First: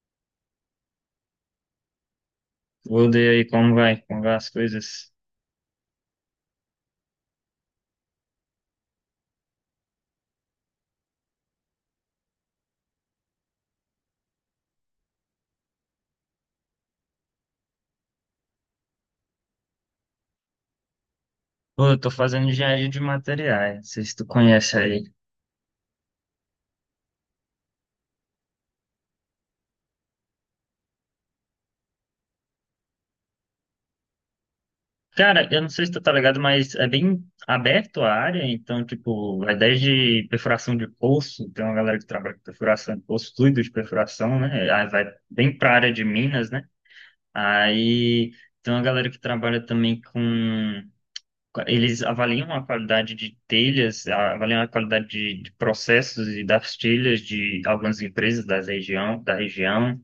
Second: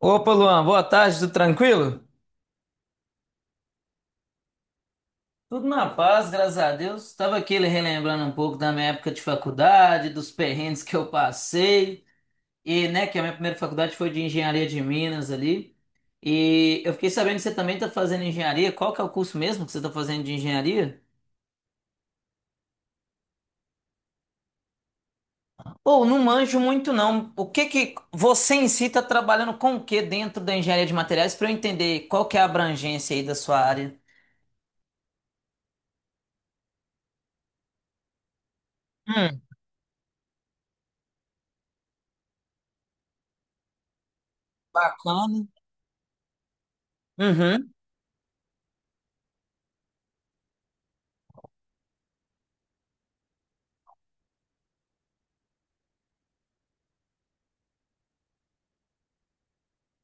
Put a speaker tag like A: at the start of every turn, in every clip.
A: Opa, Luan, boa tarde, tudo tranquilo?
B: Tudo e aí, como vai? Como vai as coisas?
A: Tudo na paz, graças a Deus. Estava aqui relembrando um pouco da minha época de faculdade, dos perrengues que eu passei, e né, que a minha primeira faculdade foi de engenharia de Minas ali. E eu fiquei sabendo que você também está fazendo engenharia. Qual que é o curso mesmo que você está fazendo de engenharia?
B: Pô, eu tô fazendo engenharia de materiais, não sei se tu conhece aí.
A: Ou não manjo muito não. O que que você em si está trabalhando com o que dentro da engenharia de materiais para eu entender qual que é a abrangência aí da sua área?
B: Cara, eu não sei se tu tá ligado, mas é bem aberto a área, então, tipo,
A: Hum,
B: vai desde perfuração de poço, tem uma galera que trabalha com perfuração de poço, fluido de perfuração, né? Aí vai
A: bacana.
B: bem pra área de minas, né?
A: Uhum,
B: Aí tem uma galera que trabalha também com. Eles avaliam a qualidade de telhas, avaliam a qualidade de processos e das telhas de algumas empresas da região, da região.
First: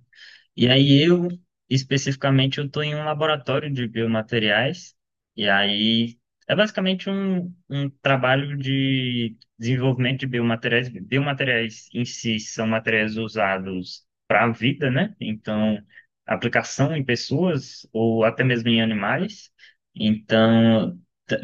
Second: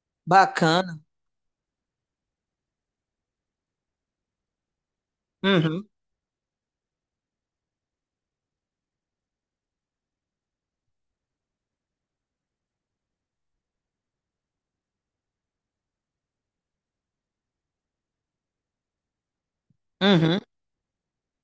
B: E
A: bacana.
B: aí eu, especificamente, eu estou em um laboratório de biomateriais, e
A: Uhum.
B: aí é basicamente um trabalho de desenvolvimento de biomateriais. Biomateriais em si são materiais usados para a vida, né? Então, aplicação em pessoas ou até mesmo em animais.
A: Uhum.
B: Então,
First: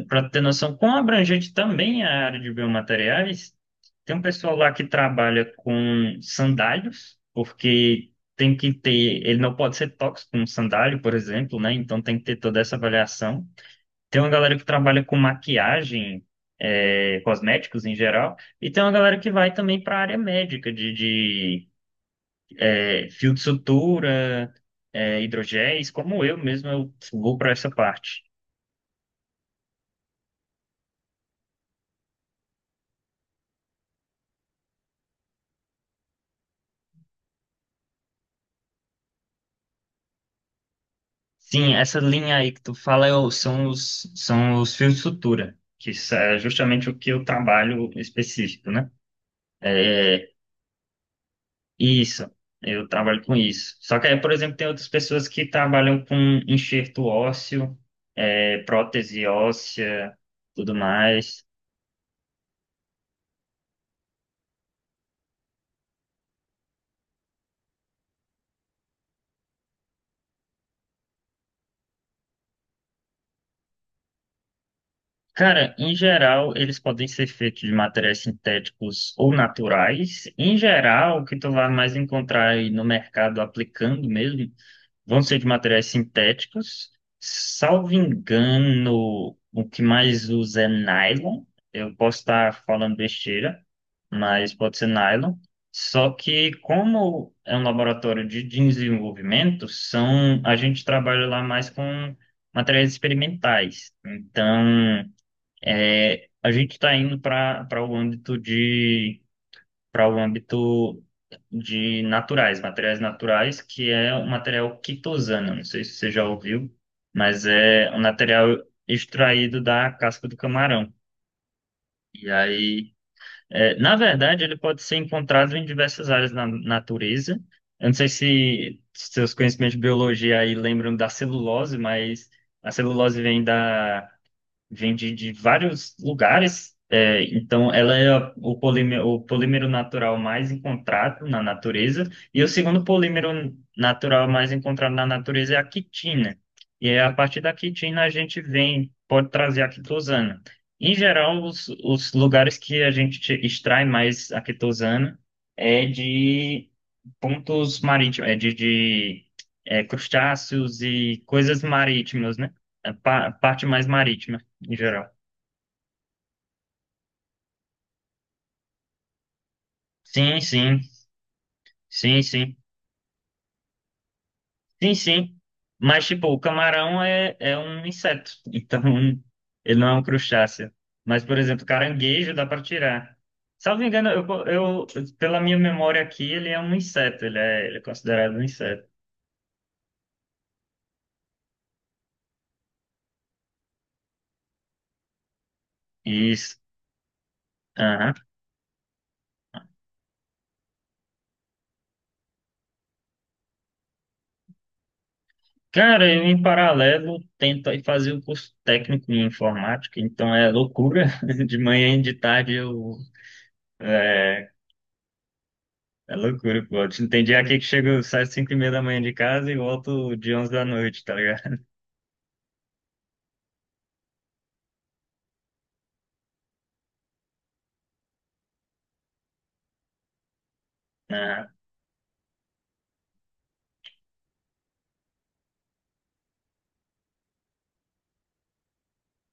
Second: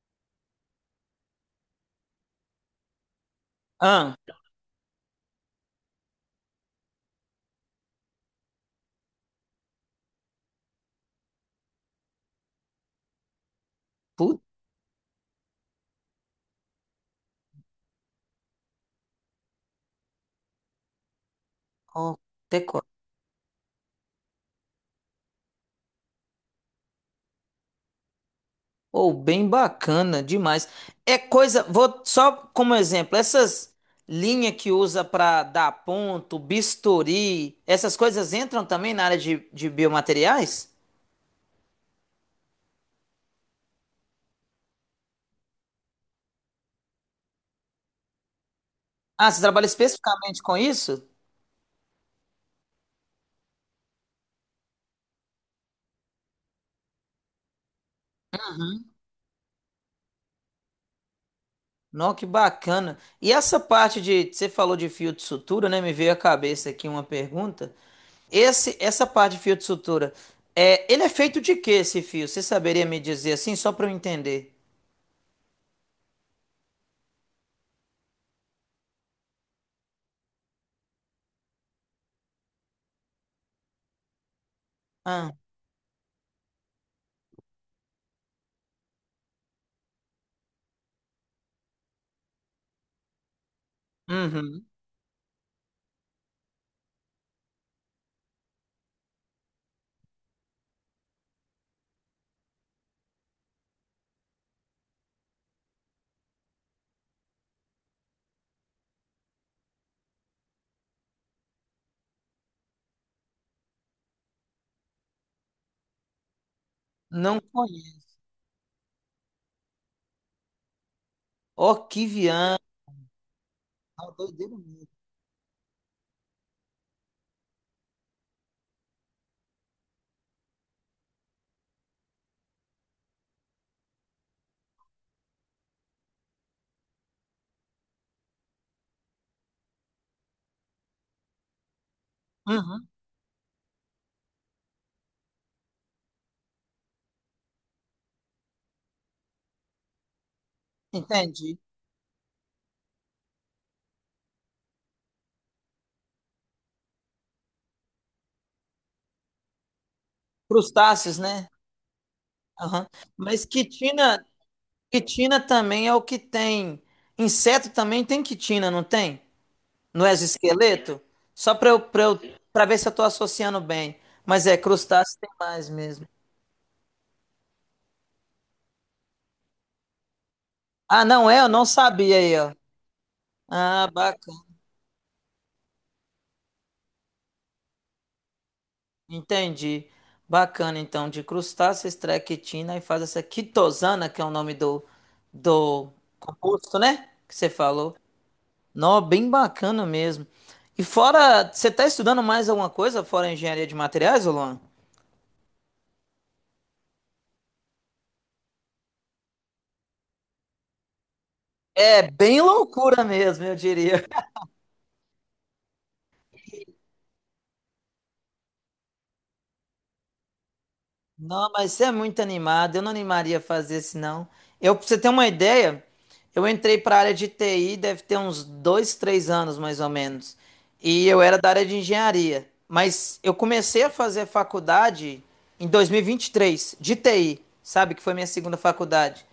B: para ter noção quão abrangente também é a área de biomateriais,
A: Ah,
B: tem um pessoal lá que trabalha com sandálios, porque tem que ter, ele não pode ser tóxico como sandália, por exemplo, né? Então tem que ter toda essa avaliação. Tem uma
A: puta,
B: galera que trabalha com maquiagem, é, cosméticos em geral, e tem uma galera que vai também para a área médica, de
A: ó, pecó.
B: é, fio de sutura, é, hidrogéis, como eu mesmo, eu vou para essa parte.
A: Ou bem bacana demais. É coisa, vou só como exemplo, essas linhas que usa para dar ponto, bisturi, essas coisas entram também na área de biomateriais?
B: Sim, essa linha aí que tu fala são os fios de sutura, que isso é justamente o que eu trabalho específico, né?
A: Ah, você trabalha
B: É,
A: especificamente com isso?
B: isso, eu trabalho com isso. Só que aí, por exemplo, tem outras pessoas que trabalham com enxerto ósseo, é, prótese óssea, tudo mais.
A: Não, que bacana. E essa parte de, você falou de fio de sutura, né? Me veio à cabeça aqui uma pergunta. Esse, essa parte de fio de sutura, ele é feito de que esse fio? Você saberia me dizer assim, só para eu entender?
B: Cara, em geral, eles podem ser feitos de materiais sintéticos ou naturais. Em geral, o que tu vai mais encontrar aí no mercado aplicando mesmo vão
A: Ah,
B: ser de materiais sintéticos. Salvo engano, o que mais usa é nylon. Eu posso estar falando besteira, mas
A: uhum.
B: pode ser nylon. Só que como é um laboratório de desenvolvimento, são a gente trabalha lá mais com materiais experimentais. Então, é, a gente está indo para o âmbito para o âmbito de naturais, materiais naturais, que é o material quitosana. Não sei se você já ouviu,
A: Não
B: mas é um
A: conheço.
B: material extraído da casca do camarão. E
A: Orquiviã.
B: aí, é, na
A: Ah,
B: verdade, ele
A: doideira
B: pode
A: mesmo.
B: ser encontrado em diversas áreas na natureza. Eu não sei se seus conhecimentos de biologia aí lembram da celulose, mas a celulose vem da vem de vários lugares. É, então, ela é o polímero natural mais encontrado na natureza. E o segundo
A: Uhum.
B: polímero natural mais encontrado na natureza é a quitina. E é a partir da quitina a gente vem, pode trazer a quitosana. Em geral,
A: Entendi.
B: os lugares que a gente extrai mais a quitosana é de pontos marítimos, é de é, crustáceos
A: Crustáceos,
B: e
A: né?
B: coisas marítimas, né?
A: Aham.
B: A
A: Mas
B: parte mais
A: quitina,
B: marítima em geral.
A: quitina também é o que tem. Inseto também tem quitina, não tem? No
B: Sim, sim,
A: exoesqueleto? Só
B: sim, sim,
A: para ver se eu tô associando bem. Mas
B: sim,
A: crustáceo tem
B: sim.
A: mais mesmo.
B: Mas, tipo, o camarão é um inseto, então ele não é um crustáceo.
A: Ah,
B: Mas,
A: não
B: por
A: é? Eu não
B: exemplo,
A: sabia
B: caranguejo
A: aí,
B: dá
A: ó.
B: para tirar. Salvo
A: Ah,
B: engano, pela minha memória aqui, ele é um inseto, ele é considerado um inseto.
A: entendi. Bacana, então, de crustáceos, extrai quitina e faz essa quitosana, que é o nome do
B: Isso.
A: composto, né? Que você falou.
B: Aham.
A: Nó, bem bacana mesmo. E fora, você tá estudando mais alguma coisa fora engenharia de materiais, ô Luan?
B: Cara, eu em paralelo tento aí fazer um curso técnico em informática, então é loucura. De manhã e
A: É
B: de
A: bem
B: tarde eu.
A: loucura mesmo, eu diria.
B: É loucura, pô. Tem dia aqui que chego, saio às 5 e meia da manhã de casa e volto de 11 da noite, tá
A: Não,
B: ligado?
A: mas você é muito animado. Eu não animaria a fazer isso, não. Eu, pra você ter uma ideia, eu entrei para a área de TI, deve ter uns 2, 3 anos, mais ou menos. E eu era da
B: Ah,
A: área de engenharia. Mas eu comecei a fazer faculdade em 2023, de TI, sabe? Que foi minha segunda faculdade.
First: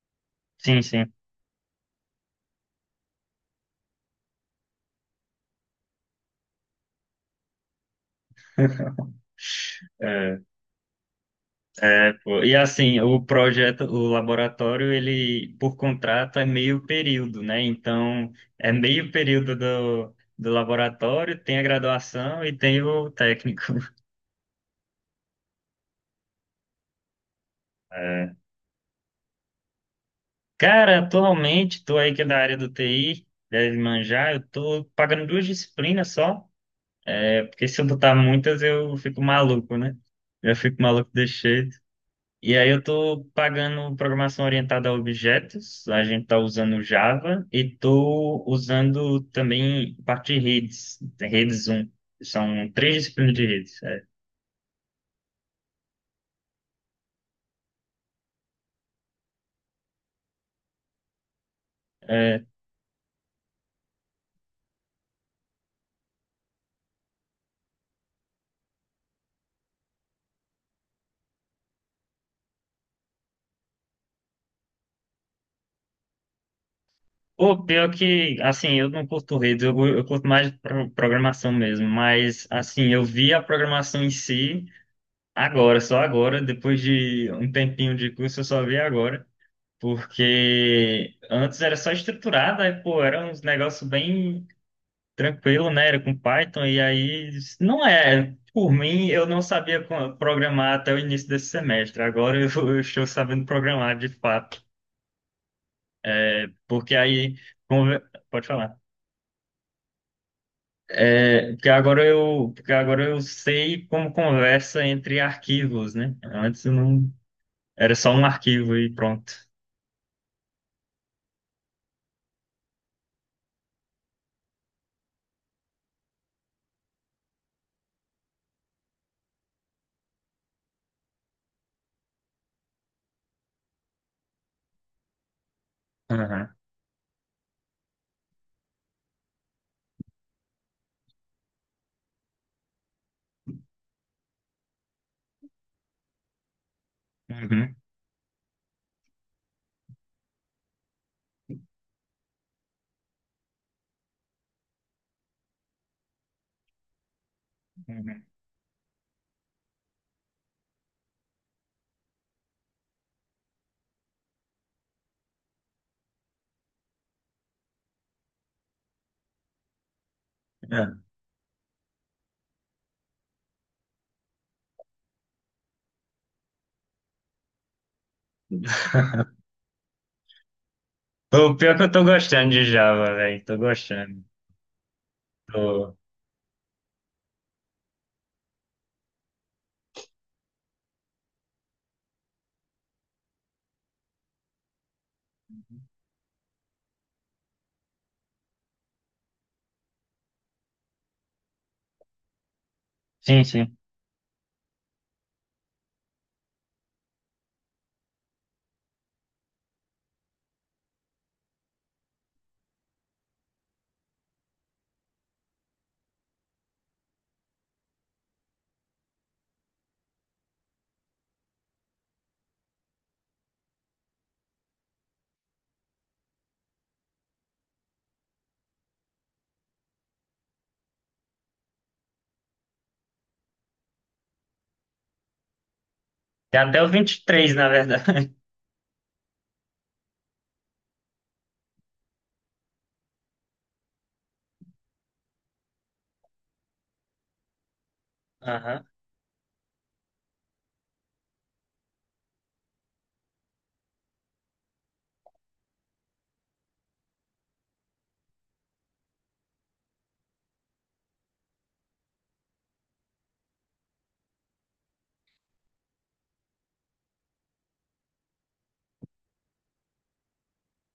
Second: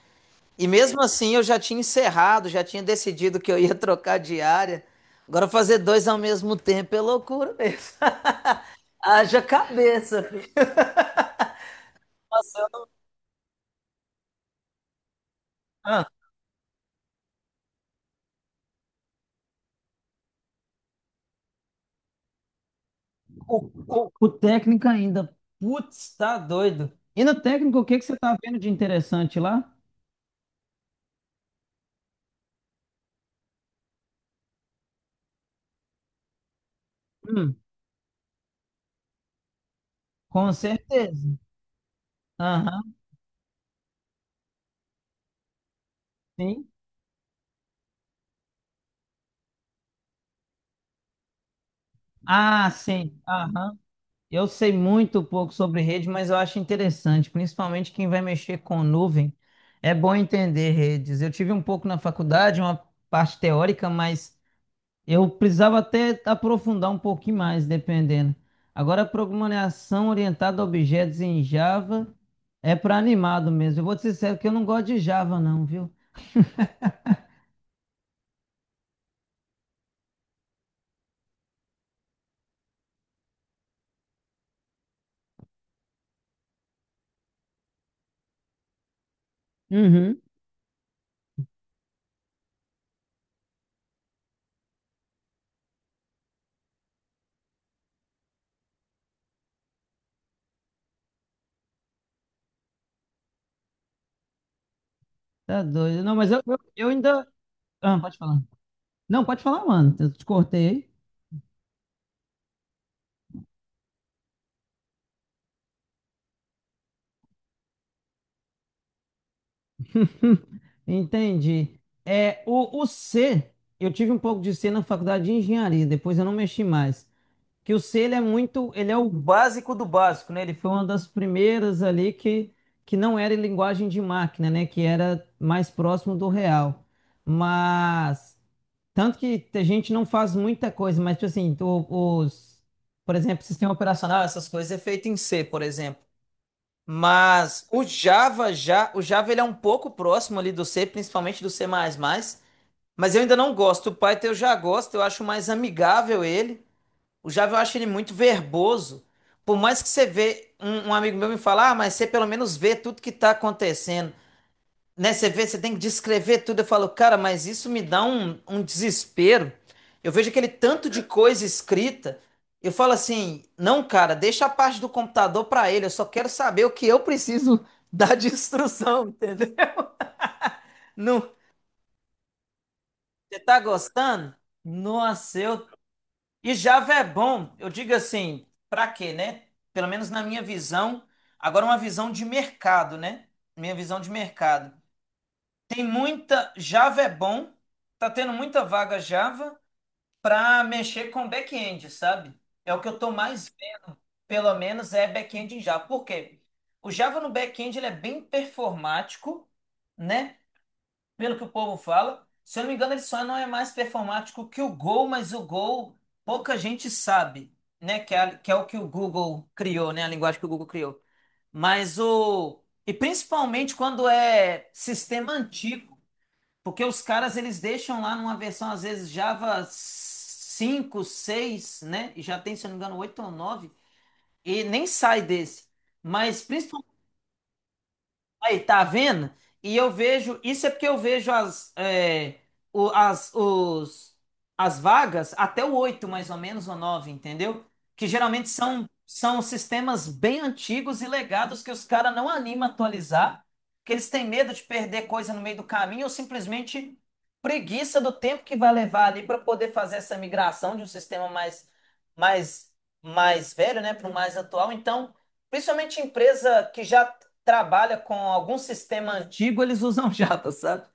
A: E
B: sim,
A: mesmo
B: sim.
A: assim, eu já tinha encerrado, já tinha decidido que eu ia trocar de área. Agora, fazer dois ao mesmo tempo é loucura mesmo. Haja cabeça, filho.
B: É, pô, e
A: Nossa,
B: assim, o projeto, o laboratório, ele, por
A: eu-
B: contrato, é meio período, né? Então, é meio período do laboratório, tem a graduação e tem o técnico.
A: O, o, o técnico ainda. Putz, tá doido. E no técnico, o que que você
B: É.
A: tá vendo de interessante lá?
B: Cara, atualmente, tô aí que é da área do TI, deve manjar, eu tô pagando duas disciplinas só,
A: Hum,
B: porque se eu botar muitas, eu fico maluco, né?
A: com
B: Eu fico maluco,
A: certeza.
B: deixei. E aí eu
A: Aham,
B: tô pagando programação orientada a objetos, a gente tá
A: sim.
B: usando Java e tô usando também parte de redes, redes um.
A: Ah,
B: São três
A: sim.
B: disciplinas de
A: Aham.
B: redes. É.
A: Eu sei muito pouco sobre rede, mas eu acho interessante, principalmente quem vai mexer com nuvem. É bom entender redes. Eu tive um pouco na
B: É,
A: faculdade, uma parte teórica, mas eu precisava até aprofundar um pouquinho mais, dependendo. Agora, programação orientada a objetos em Java é para animado mesmo. Eu vou te ser sincero que eu não gosto de Java, não, viu?
B: pior que, assim, eu não curto redes, eu curto mais programação mesmo, mas, assim, eu vi a programação em si agora, só agora, depois de um tempinho de curso, eu só vi agora,
A: Uhum.
B: porque antes era só estruturada, aí, pô, era uns negócios bem tranquilo, né? Era com Python, e aí não é. Por mim, eu não sabia programar até o início desse semestre. Agora eu, eu estou sabendo programar de fato.
A: Tá doido. Não, mas eu, eu
B: Porque
A: ainda.
B: aí.
A: Ah,
B: Conver-.
A: pode falar.
B: Pode falar.
A: Não, pode falar, mano. Eu te cortei aí.
B: É, porque agora eu sei como conversa entre arquivos, né? Antes eu não. Era só um arquivo e pronto.
A: Entendi. O C, eu tive um pouco de C na faculdade de engenharia, depois eu não mexi mais. Que o C ele é muito, ele é o básico do básico, né? Ele foi uma das primeiras ali que não era em linguagem de máquina, né? Que era mais próximo do
B: Aham.
A: real. Mas tanto que a gente não faz muita coisa, mas tipo assim, os, por exemplo, sistema operacional, essas coisas é feito em C, por exemplo. Mas
B: Uhum.
A: o Java já, o Java ele é um pouco próximo ali do C, principalmente do C++, mas eu ainda não gosto. O Python eu já gosto, eu acho mais amigável ele. O Java eu acho ele muito
B: Uhum.
A: verboso. Por mais que você vê, um amigo meu me fala, ah, mas você pelo menos vê tudo que está acontecendo. Né? Você vê, você tem que descrever tudo. Eu falo, cara, mas isso me dá um desespero. Eu vejo aquele
B: É.
A: tanto de coisa escrita. Eu falo assim, não, cara, deixa a parte do computador para ele. Eu só quero saber o que eu preciso dar de instrução, entendeu? Não,
B: O pior é que eu tô gostando de Java,
A: você
B: velho. Tô
A: tá
B: gostando.
A: gostando? Nossa, eu
B: Tô...
A: E Java é bom, eu digo assim, pra quê, né? Pelo menos na minha visão, agora uma visão de mercado, né? Minha visão de mercado. Java é bom, tá tendo muita vaga Java pra mexer com back-end, sabe? É o que eu tô
B: Sim,
A: mais
B: sim.
A: vendo, pelo menos é back-end em Java. Por quê? O Java no back-end ele é bem performático, né? Pelo que o povo fala. Se eu não me engano, ele só não é mais performático que o Gol, mas o Gol pouca gente sabe, né? Que é o que o Google criou, né? A linguagem que o Google criou. Mas o. E principalmente quando é sistema antigo, porque os caras eles deixam lá numa versão, às vezes, Java 5, 6, né? E já tem, se eu não me engano, 8 ou 9 e nem sai desse. Mas
B: Tem até o 23 na verdade.
A: aí, tá vendo? E eu vejo, isso é porque eu vejo as, é, o- as, os, as vagas até o 8 mais ou menos, ou 9, entendeu? Que geralmente
B: Aham.
A: são sistemas bem antigos e legados que os caras não animam a atualizar, que eles têm medo de perder coisa no meio do caminho ou simplesmente preguiça do tempo que vai levar ali para poder fazer essa migração de um sistema mais, mais, velho, né, para o mais atual. Então, principalmente empresa que já trabalha com algum sistema antigo, eles usam Java, sabe?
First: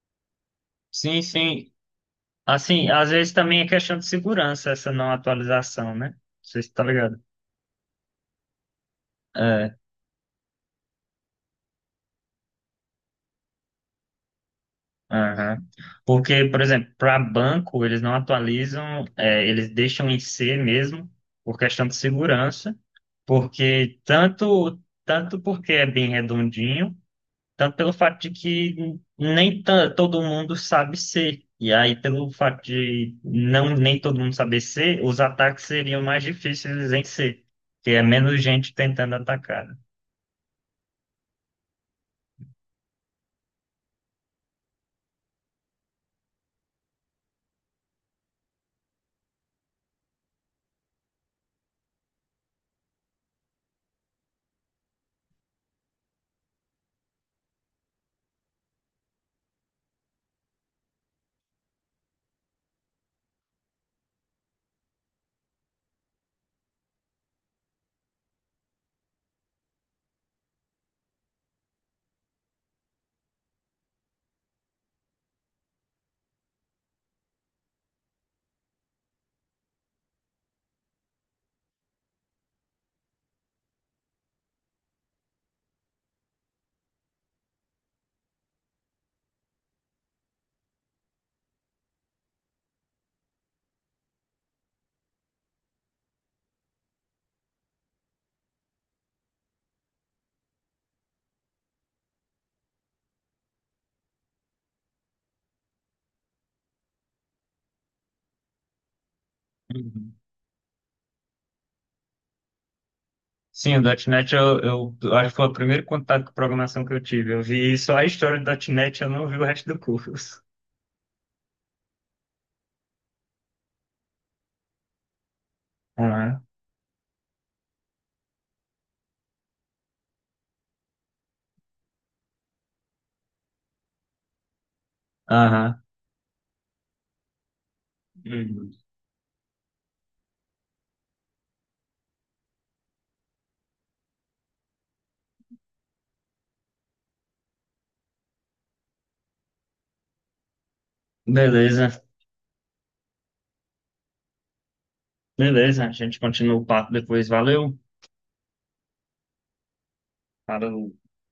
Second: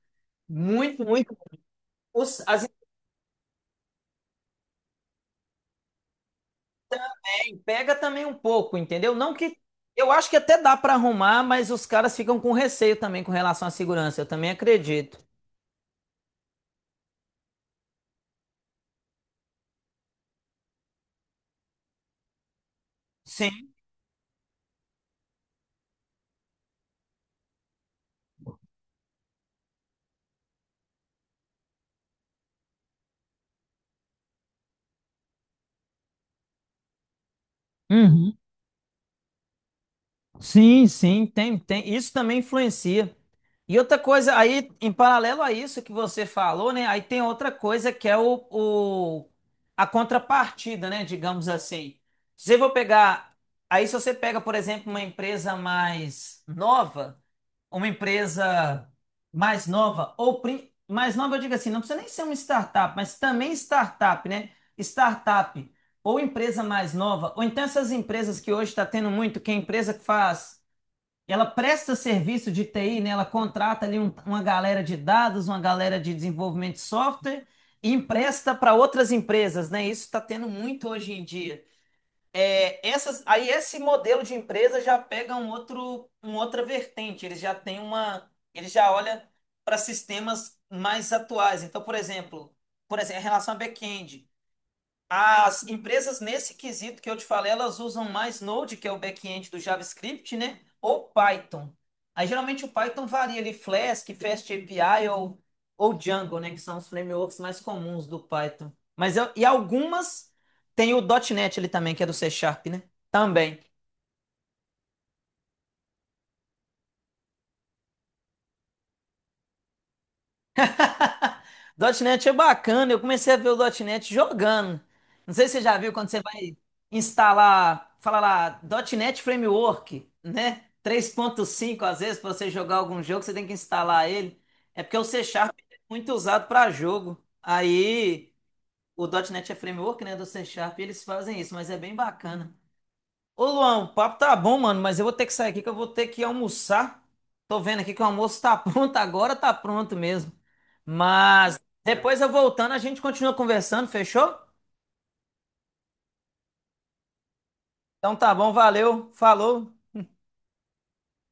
A: Muito,
B: Sim,
A: muito.
B: sim.
A: Os, as assim,
B: Assim, às vezes também é questão de segurança essa não atualização, né? Não sei se tá ligado.
A: pega também um pouco, entendeu? Não que
B: É,
A: eu acho que até dá para arrumar, mas os caras ficam com receio também com relação à segurança. Eu também acredito.
B: aham. Porque, por exemplo, para banco, eles não atualizam, é, eles deixam em C mesmo, por questão de segurança,
A: Sim.
B: porque tanto, tanto porque é bem redondinho, tanto pelo fato de que nem ta- todo mundo sabe ser. E aí, pelo fato de não nem todo mundo saber ser, os ataques seriam mais difíceis em ser, porque é
A: Uhum.
B: menos gente tentando atacar, né?
A: Sim, sim, tem, tem. Isso também influencia. E outra coisa, aí, em paralelo a isso que você falou, né? Aí tem outra coisa que é a contrapartida, né? Digamos assim. Se eu vou pegar. Aí, se você pega, por exemplo, uma empresa mais nova, ou mais nova, eu digo assim, não precisa nem ser uma startup, mas também startup, né? Startup ou empresa mais nova, ou então essas empresas que hoje está tendo muito, que é a empresa que faz, ela presta serviço de TI, né? Ela contrata ali uma galera de dados, uma galera de desenvolvimento de software e empresta para outras empresas, né? Isso está tendo muito hoje em dia. Aí esse modelo de empresa já pega um outro, uma outra vertente. Ele já olha para sistemas mais atuais. Então, por exemplo, em relação a back-end, as empresas nesse quesito que eu te falei, elas usam mais Node, que é o back-end do JavaScript, né? Ou Python. Aí geralmente o Python varia ali, Flask, FastAPI ou Django, né? Que são os frameworks mais comuns do Python. E
B: Uhum.
A: algumas tem o .NET ali também, que é do C Sharp, né? Também.
B: Sim, o .ponto .NET eu acho que foi o primeiro contato com programação que eu tive. Eu vi só a história do .ponto .NET, eu não vi o resto do curso.
A: .ponto .NET é bacana, eu comecei a ver o .ponto .NET jogando. Não sei se você já viu quando você
B: Aham.
A: vai instalar, fala lá, .ponto .NET Framework, né? 3.5, às vezes, para você jogar algum jogo, você tem que instalar ele. É porque o C Sharp é
B: Aham.
A: muito usado para jogo. Aí,
B: Uhum.
A: o .ponto .NET é framework, né, do C Sharp, e eles fazem isso, mas é bem bacana. Ô Luan, o papo tá bom, mano, mas eu vou ter que sair aqui que eu vou ter que almoçar. Tô vendo aqui que o almoço tá pronto, agora tá pronto mesmo. Mas
B: Beleza.
A: depois eu voltando, a gente continua conversando, fechou?
B: Beleza, a gente continua o papo depois. Valeu.
A: Então tá bom, valeu, falou.
B: Falou.